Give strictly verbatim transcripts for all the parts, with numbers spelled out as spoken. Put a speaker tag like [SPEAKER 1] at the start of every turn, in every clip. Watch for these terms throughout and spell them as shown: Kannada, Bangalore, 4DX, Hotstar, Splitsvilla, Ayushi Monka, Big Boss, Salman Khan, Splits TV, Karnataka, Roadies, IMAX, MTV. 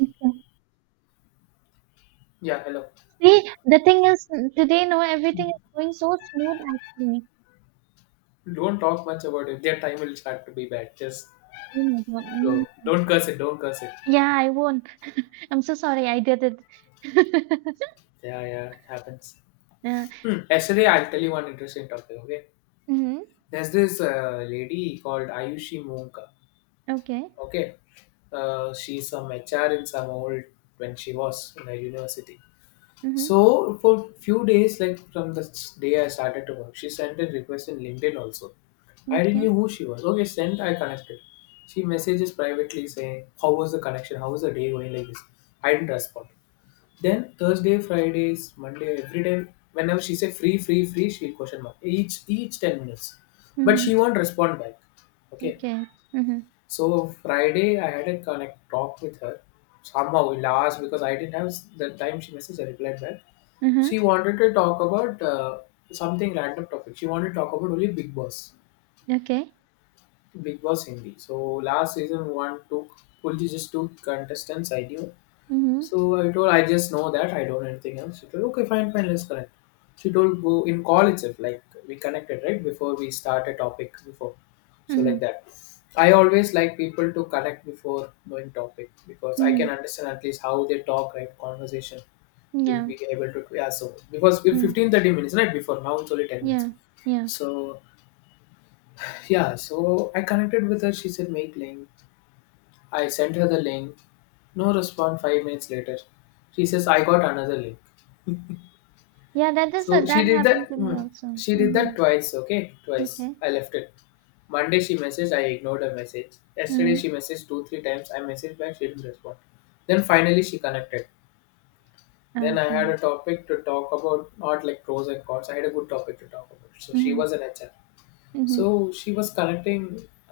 [SPEAKER 1] Okay.
[SPEAKER 2] Yeah, hello.
[SPEAKER 1] See, the thing is, today, no, everything is going so smooth actually.
[SPEAKER 2] Don't talk much about it. Their time will start to be bad. Just
[SPEAKER 1] Oh my God.
[SPEAKER 2] go.
[SPEAKER 1] Mm.
[SPEAKER 2] Don't curse it. Don't curse it.
[SPEAKER 1] Yeah, I won't. I'm so sorry, I did it.
[SPEAKER 2] Yeah, yeah, it happens.
[SPEAKER 1] Yeah.
[SPEAKER 2] Hmm. Yesterday, I'll tell you one interesting topic. Okay,
[SPEAKER 1] Mm-hmm.
[SPEAKER 2] there's this uh, lady called Ayushi Monka.
[SPEAKER 1] Okay.
[SPEAKER 2] Okay, uh, she's some H R in some old when she was in the university.
[SPEAKER 1] Mm-hmm.
[SPEAKER 2] So for few days, like from the day I started to work, she sent a request in LinkedIn also. I didn't
[SPEAKER 1] Okay.
[SPEAKER 2] know who she was. Okay, sent, I connected. She messages privately saying, how was the connection? How was the day going, like this? I didn't respond. Then Thursday, Fridays, Monday, every day, whenever she said free, free, free, she'll question mark. Each each ten minutes. But
[SPEAKER 1] Mm-hmm.
[SPEAKER 2] she won't respond back. Okay.
[SPEAKER 1] Okay. Mm-hmm.
[SPEAKER 2] So Friday, I had a connect talk with her. Somehow, in the, because I didn't have s- the time. She messaged, I replied back. She
[SPEAKER 1] Mm-hmm.
[SPEAKER 2] wanted to talk about uh, something random topic. She wanted to talk about only Big Boss,
[SPEAKER 1] Okay.
[SPEAKER 2] Big Boss Hindi. So last season one took only just two contestants, I knew.
[SPEAKER 1] Mm-hmm.
[SPEAKER 2] So I told I just know that, I don't know anything else. She told, okay, fine, fine, let's connect. She told, go in call itself, like we connected right before we start a topic before, so
[SPEAKER 1] Mm-hmm.
[SPEAKER 2] like that. I always like people to connect before knowing topic, because I
[SPEAKER 1] Mm-hmm.
[SPEAKER 2] can understand at least how they talk, right, conversation will
[SPEAKER 1] Yeah.
[SPEAKER 2] be able to, yeah. So because we
[SPEAKER 1] Mm.
[SPEAKER 2] fifteen thirty minutes right before, now it's only ten minutes.
[SPEAKER 1] Yeah. Yeah.
[SPEAKER 2] So yeah, so I connected with her, she said, make link. I sent her the link. No response five minutes later. She says, I got another link.
[SPEAKER 1] Yeah, that is
[SPEAKER 2] So
[SPEAKER 1] that
[SPEAKER 2] she did
[SPEAKER 1] happened
[SPEAKER 2] that
[SPEAKER 1] to me
[SPEAKER 2] mm,
[SPEAKER 1] also.
[SPEAKER 2] she did that
[SPEAKER 1] Mm-hmm.
[SPEAKER 2] twice, okay? Twice.
[SPEAKER 1] Okay.
[SPEAKER 2] I left it. Monday she messaged, I ignored her message. Yesterday
[SPEAKER 1] Mm-hmm.
[SPEAKER 2] she messaged two, three times, I messaged back, she didn't respond. Then finally she connected. Then I had
[SPEAKER 1] Okay.
[SPEAKER 2] a topic to talk about, not like pros and cons. I had a good topic to talk about. So she
[SPEAKER 1] Mm-hmm.
[SPEAKER 2] was an H R.
[SPEAKER 1] Mm-hmm.
[SPEAKER 2] So she was connecting,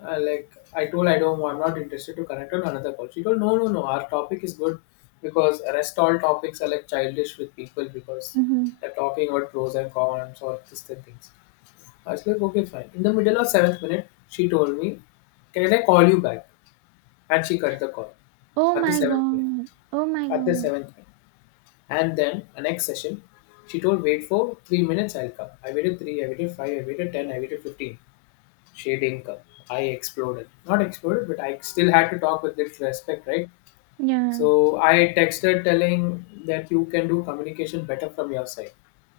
[SPEAKER 2] uh, like I told, I don't, I'm not interested to connect on another call. She told, no, no, no, our topic is good, because rest all topics are like childish with people, because
[SPEAKER 1] Mm-hmm.
[SPEAKER 2] they're talking about pros and cons or this and things. I was like, okay, fine. In the middle of seventh minute, she told me, can I call you back? And she cut the call
[SPEAKER 1] Oh
[SPEAKER 2] at the
[SPEAKER 1] my
[SPEAKER 2] seventh minute.
[SPEAKER 1] God. Oh my
[SPEAKER 2] At the
[SPEAKER 1] God.
[SPEAKER 2] seventh minute. And then a next session, she told, wait for three minutes, I'll come. I waited three, I waited five, I waited ten, I waited fifteen, she didn't come. I exploded. Not exploded, but I still had to talk with it respect, right?
[SPEAKER 1] Yeah,
[SPEAKER 2] So I texted, telling that you can do communication better from your side.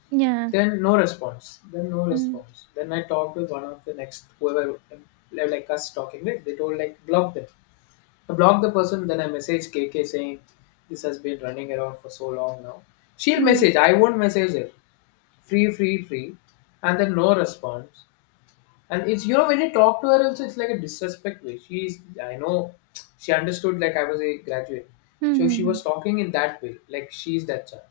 [SPEAKER 1] yeah.
[SPEAKER 2] Then no response. Then no
[SPEAKER 1] Mm,
[SPEAKER 2] response. Then I talked with one of the next whoever, like us talking, right? They told, like, block them. I blocked the person, then I messaged K K saying this has been running around for so long now. She'll
[SPEAKER 1] mm.
[SPEAKER 2] message, I won't message her. Free, free, free. And then no response. And it's, you know when you talk to her also, it's like a disrespect way. She's I know she understood like I was a graduate.
[SPEAKER 1] Hmm,
[SPEAKER 2] So
[SPEAKER 1] hmm,
[SPEAKER 2] she
[SPEAKER 1] hmm.
[SPEAKER 2] was talking in that way. Like she's that child.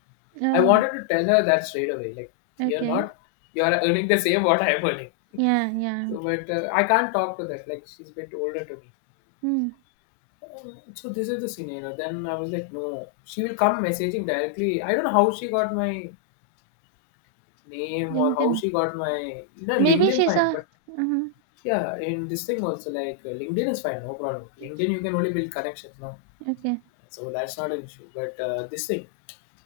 [SPEAKER 2] I
[SPEAKER 1] Oh,
[SPEAKER 2] wanted to tell her that straight away. Like you're
[SPEAKER 1] okay.
[SPEAKER 2] not, you're earning the same what I'm earning.
[SPEAKER 1] Yeah, yeah.
[SPEAKER 2] So but uh, I can't talk to that. Like she's a bit older to me.
[SPEAKER 1] Mm.
[SPEAKER 2] Um, So this is the scenario. Then I was like, no, she will come messaging directly. I don't know how she got my name or how
[SPEAKER 1] LinkedIn.
[SPEAKER 2] she got my you know
[SPEAKER 1] Maybe
[SPEAKER 2] LinkedIn
[SPEAKER 1] she's
[SPEAKER 2] find, but
[SPEAKER 1] a. Mm-hmm.
[SPEAKER 2] yeah, in this thing also, like uh, LinkedIn is fine, no problem. LinkedIn you can only build connections, no,
[SPEAKER 1] Okay.
[SPEAKER 2] so that's not an issue. But uh, this thing,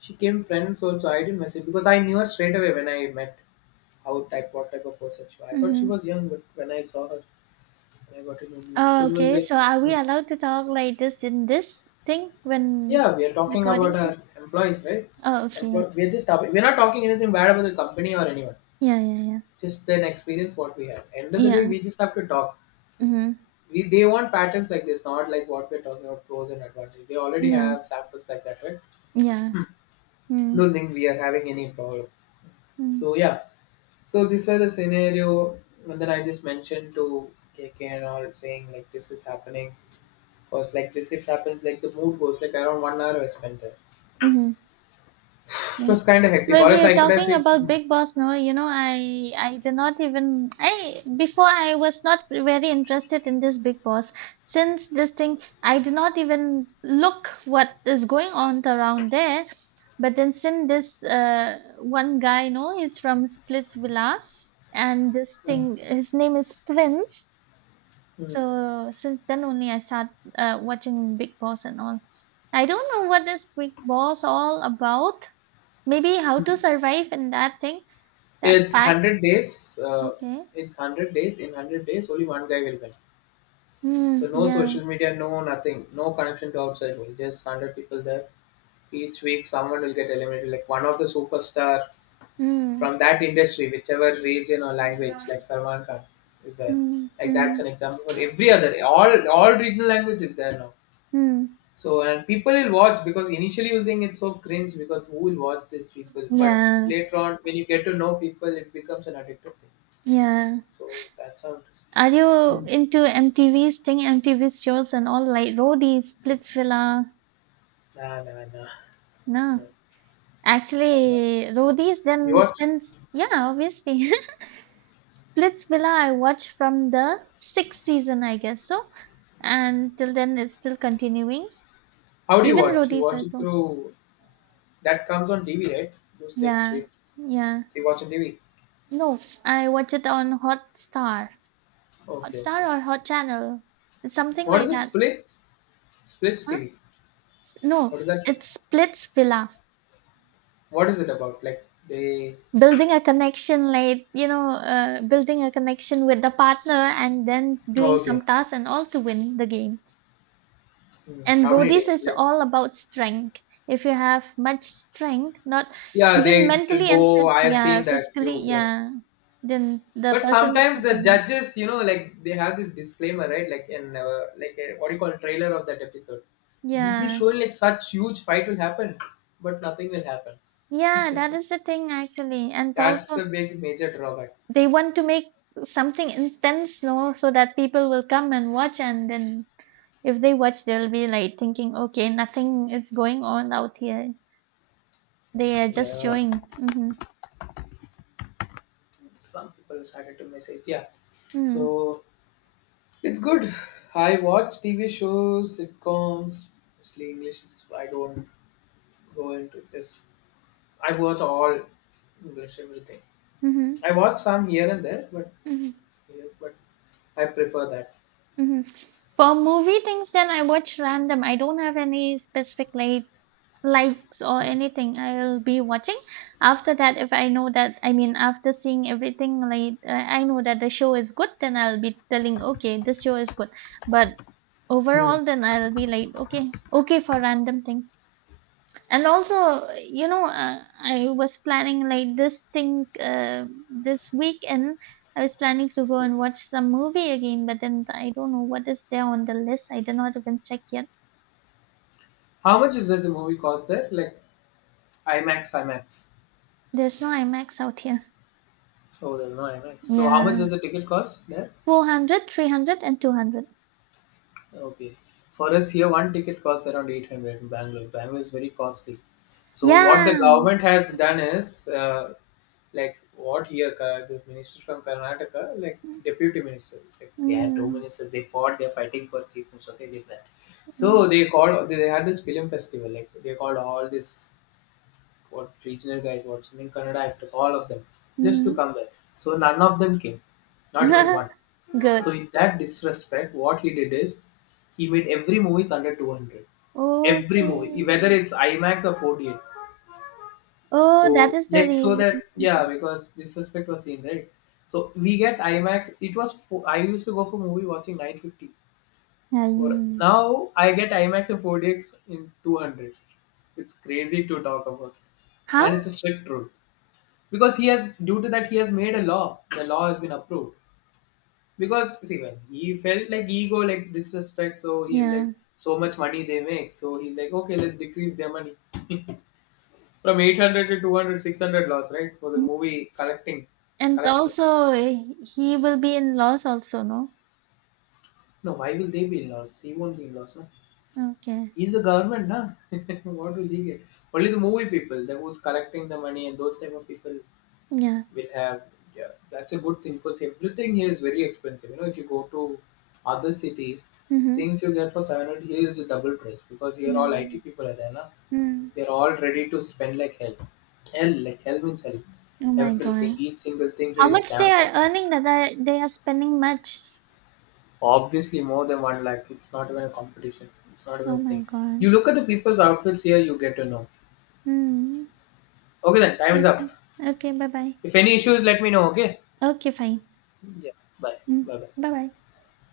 [SPEAKER 2] she came friends also. I didn't message because I knew her straight away when I met, how type what type of person she was. I thought she
[SPEAKER 1] Mm-hmm.
[SPEAKER 2] was young, but when I saw her, when I got to know her, she
[SPEAKER 1] Oh,
[SPEAKER 2] was
[SPEAKER 1] okay.
[SPEAKER 2] like,
[SPEAKER 1] So are we
[SPEAKER 2] hmm.
[SPEAKER 1] allowed to talk like this in this thing when
[SPEAKER 2] Yeah, we are talking about
[SPEAKER 1] recording thing?
[SPEAKER 2] our employees, right?
[SPEAKER 1] Oh, okay. Yeah.
[SPEAKER 2] Employ- we are just talking. We're not talking anything bad about the company or anyone.
[SPEAKER 1] Yeah, yeah, yeah.
[SPEAKER 2] Just an experience what we have. End of the day,
[SPEAKER 1] Yeah.
[SPEAKER 2] we just have to talk.
[SPEAKER 1] Mm-hmm.
[SPEAKER 2] We, they want patterns like this, not like what we're talking about, pros and advantages. They already
[SPEAKER 1] Yeah.
[SPEAKER 2] have samples like that, right?
[SPEAKER 1] Yeah. Mm.
[SPEAKER 2] Don't think we are having any problem.
[SPEAKER 1] Hmm.
[SPEAKER 2] So yeah, so this was the scenario, and then I just mentioned to K K and all, saying like this is happening. Cause like this if happens, like the mood goes, like around one hour I spent there.
[SPEAKER 1] Mm-hmm.
[SPEAKER 2] It
[SPEAKER 1] Yeah.
[SPEAKER 2] was kind of
[SPEAKER 1] So
[SPEAKER 2] hectic. Or
[SPEAKER 1] if
[SPEAKER 2] else
[SPEAKER 1] you're
[SPEAKER 2] I could have
[SPEAKER 1] talking
[SPEAKER 2] been.
[SPEAKER 1] about Big Boss, no, you know, I I did not even I before I was not very interested in this Big Boss. Since this thing, I did not even look what is going on around there. But then since this uh one guy, no, he's from Splitsvilla, and this
[SPEAKER 2] Mm,
[SPEAKER 1] thing, his name is Prince.
[SPEAKER 2] mm,
[SPEAKER 1] So since then only I start uh, watching Big Boss and all. I don't know what this Big Boss all about. Maybe how to
[SPEAKER 2] mm.
[SPEAKER 1] survive in that thing, that
[SPEAKER 2] It's
[SPEAKER 1] pack.
[SPEAKER 2] hundred days. Uh,
[SPEAKER 1] Okay.
[SPEAKER 2] it's hundred days. In hundred days, only one guy will win. So
[SPEAKER 1] Mm,
[SPEAKER 2] no
[SPEAKER 1] yeah.
[SPEAKER 2] social media, no nothing, no connection to outside world. Just hundred people there. Each week, someone will get eliminated. Like one of the superstar from
[SPEAKER 1] Mm,
[SPEAKER 2] that industry, whichever region or language, like Salman Khan is there.
[SPEAKER 1] mm,
[SPEAKER 2] Like that's
[SPEAKER 1] mm,
[SPEAKER 2] an example for every other. All all regional language is there now.
[SPEAKER 1] mm.
[SPEAKER 2] So and people will watch, because initially you think it's so cringe, because who will watch these people? But
[SPEAKER 1] Yeah.
[SPEAKER 2] later on, when you get to know people, it becomes an addictive thing.
[SPEAKER 1] Yeah.
[SPEAKER 2] So that's how it is.
[SPEAKER 1] Are you into M T V's thing, M T V shows and all like Roadies, Splitsvilla?
[SPEAKER 2] Nah, nah, nah.
[SPEAKER 1] No.
[SPEAKER 2] No, I'm not.
[SPEAKER 1] Actually, Roadies
[SPEAKER 2] You
[SPEAKER 1] then
[SPEAKER 2] watch?
[SPEAKER 1] since yeah, obviously. Splitsvilla I watched from the sixth season, I guess so. And till then it's still continuing.
[SPEAKER 2] How do you
[SPEAKER 1] Even
[SPEAKER 2] watch? You
[SPEAKER 1] Roadies
[SPEAKER 2] watch
[SPEAKER 1] I
[SPEAKER 2] it
[SPEAKER 1] saw.
[SPEAKER 2] through that comes on T V, right? Those things
[SPEAKER 1] Yeah.
[SPEAKER 2] stream.
[SPEAKER 1] Yeah.
[SPEAKER 2] So you watch on T V.
[SPEAKER 1] No, I watch it on Hotstar.
[SPEAKER 2] Okay, okay.
[SPEAKER 1] Hotstar or Hot Channel. It's something
[SPEAKER 2] What is
[SPEAKER 1] like
[SPEAKER 2] it?
[SPEAKER 1] that.
[SPEAKER 2] Split? Splits
[SPEAKER 1] Huh?
[SPEAKER 2] T V.
[SPEAKER 1] No,
[SPEAKER 2] What is that?
[SPEAKER 1] it's Splits Villa.
[SPEAKER 2] What is it about? Like they?
[SPEAKER 1] Building a connection, like, you know, uh, building a connection with the partner and then
[SPEAKER 2] Oh,
[SPEAKER 1] doing
[SPEAKER 2] okay.
[SPEAKER 1] some tasks and all to win the game.
[SPEAKER 2] Hmm.
[SPEAKER 1] And
[SPEAKER 2] How many
[SPEAKER 1] roadies
[SPEAKER 2] days?
[SPEAKER 1] is
[SPEAKER 2] Like,
[SPEAKER 1] all about strength. If you have much strength, not
[SPEAKER 2] yeah,
[SPEAKER 1] even
[SPEAKER 2] they
[SPEAKER 1] mentally and
[SPEAKER 2] go.
[SPEAKER 1] phys-
[SPEAKER 2] I have seen
[SPEAKER 1] yeah,
[SPEAKER 2] that
[SPEAKER 1] physically,
[SPEAKER 2] you like.
[SPEAKER 1] yeah, then the
[SPEAKER 2] But
[SPEAKER 1] person is
[SPEAKER 2] sometimes
[SPEAKER 1] not
[SPEAKER 2] the
[SPEAKER 1] problem.
[SPEAKER 2] judges, you know, like they have this disclaimer, right? Like in uh, like uh, what do you call, trailer of that episode? It will be
[SPEAKER 1] Yeah.
[SPEAKER 2] shown like such huge fight will happen, but nothing will happen.
[SPEAKER 1] Yeah, that is the thing actually. And
[SPEAKER 2] That's
[SPEAKER 1] also
[SPEAKER 2] the big major drawback.
[SPEAKER 1] they want to make something intense no so that people will come and watch, and then if they watch they'll be like thinking okay nothing is going on out here, they are just
[SPEAKER 2] Yeah,
[SPEAKER 1] showing. Mm-hmm.
[SPEAKER 2] some people started to message. Yeah,
[SPEAKER 1] Mm-hmm.
[SPEAKER 2] so it's good. I watch T V shows, sitcoms, mostly English. is- I don't go into this. I watch all English, everything.
[SPEAKER 1] Mm-hmm.
[SPEAKER 2] I watch some here and there, but
[SPEAKER 1] Mm-hmm.
[SPEAKER 2] but I prefer that.
[SPEAKER 1] Mm-hmm. For movie things then I watch random, I don't have any specific like likes or
[SPEAKER 2] Mm.
[SPEAKER 1] anything, I'll be watching. After that if I know that, I mean after seeing everything like uh, I know that the show is good then I'll be telling okay this show is good, but
[SPEAKER 2] Hmm.
[SPEAKER 1] overall, then I'll be like, okay, okay for random thing. And also, you know, uh, I was planning like this thing uh, this weekend. I was planning to go and
[SPEAKER 2] Mm.
[SPEAKER 1] watch some movie again, but then I don't know what is there on the list. I did not even check yet.
[SPEAKER 2] How much is, does a movie cost there? Like IMAX, IMAX.
[SPEAKER 1] There's no IMAX out here.
[SPEAKER 2] Oh, there's no IMAX. So how much does
[SPEAKER 1] Yeah.
[SPEAKER 2] a ticket cost there?
[SPEAKER 1] four hundred, three hundred, and two hundred.
[SPEAKER 2] Okay. For us here, one ticket costs around eight hundred in Bangalore. Bangalore is very costly. So what the
[SPEAKER 1] Yeah.
[SPEAKER 2] government has done is, uh, like what here, Ka- the minister from Karnataka, like deputy minister, like they had two
[SPEAKER 1] Mm,
[SPEAKER 2] ministers, they fought, they're fighting for chief minister, okay, they did that. So
[SPEAKER 1] mm,
[SPEAKER 2] they called, they had this film festival, like they called all this, what regional guys, what singing Kannada actors, all of them, just to
[SPEAKER 1] mm.
[SPEAKER 2] come there. So none of them came, not even one.
[SPEAKER 1] Good.
[SPEAKER 2] So in that disrespect, what he did is he made every movie under two hundred. Every movie, whether
[SPEAKER 1] Okay.
[SPEAKER 2] it's IMAX or four D X.
[SPEAKER 1] Oh, that
[SPEAKER 2] So
[SPEAKER 1] is the
[SPEAKER 2] like, so that,
[SPEAKER 1] reason.
[SPEAKER 2] yeah, because disrespect was seen, right. So we get IMAX. It was fo- I used to go for movie watching nine fifty. For
[SPEAKER 1] Mm.
[SPEAKER 2] now I get IMAX and four D X in two hundred. It's crazy to talk about,
[SPEAKER 1] Huh?
[SPEAKER 2] and it's a strict rule, because he has, due to that he has made a law, the law has been approved. Because see, when he felt like ego, like disrespect, so he's like,
[SPEAKER 1] Yeah.
[SPEAKER 2] so much money they make, so he's like, okay, let's decrease their money from eight hundred to two hundred, six hundred loss, right, for the
[SPEAKER 1] Mm.
[SPEAKER 2] movie collecting
[SPEAKER 1] And
[SPEAKER 2] collections
[SPEAKER 1] also, eh, he will be in loss also, no?
[SPEAKER 2] No, why will they be in loss? He won't be in loss, no?
[SPEAKER 1] Okay.
[SPEAKER 2] He's the government, na. What will he get? Only the movie people, the who's collecting the money, and those type of people
[SPEAKER 1] Yeah.
[SPEAKER 2] will have. Yeah, that's a good thing, because everything here is very expensive. you know if you go to other cities,
[SPEAKER 1] Mm-hmm.
[SPEAKER 2] things you get for seven hundred here is a double price, because here
[SPEAKER 1] Yeah.
[SPEAKER 2] all I T people are there, na.
[SPEAKER 1] Mm.
[SPEAKER 2] They're all ready to spend like hell. Hell, like hell means hell.
[SPEAKER 1] Oh my
[SPEAKER 2] Everything,
[SPEAKER 1] God.
[SPEAKER 2] each single thing
[SPEAKER 1] How
[SPEAKER 2] here is
[SPEAKER 1] much they
[SPEAKER 2] damn
[SPEAKER 1] are
[SPEAKER 2] costly.
[SPEAKER 1] earning that they they are spending much.
[SPEAKER 2] Obviously more than one lakh, it's not even a competition, it's not even
[SPEAKER 1] Oh
[SPEAKER 2] a
[SPEAKER 1] my
[SPEAKER 2] thing. You
[SPEAKER 1] God.
[SPEAKER 2] look at the people's outfits here, you get to know.
[SPEAKER 1] Mm.
[SPEAKER 2] Okay, then time is
[SPEAKER 1] Okay.
[SPEAKER 2] up.
[SPEAKER 1] Okay, bye-bye.
[SPEAKER 2] If any issues, let me know, okay?
[SPEAKER 1] Okay, fine.
[SPEAKER 2] Yeah, bye,
[SPEAKER 1] Mm.
[SPEAKER 2] bye, bye.
[SPEAKER 1] Bye-bye.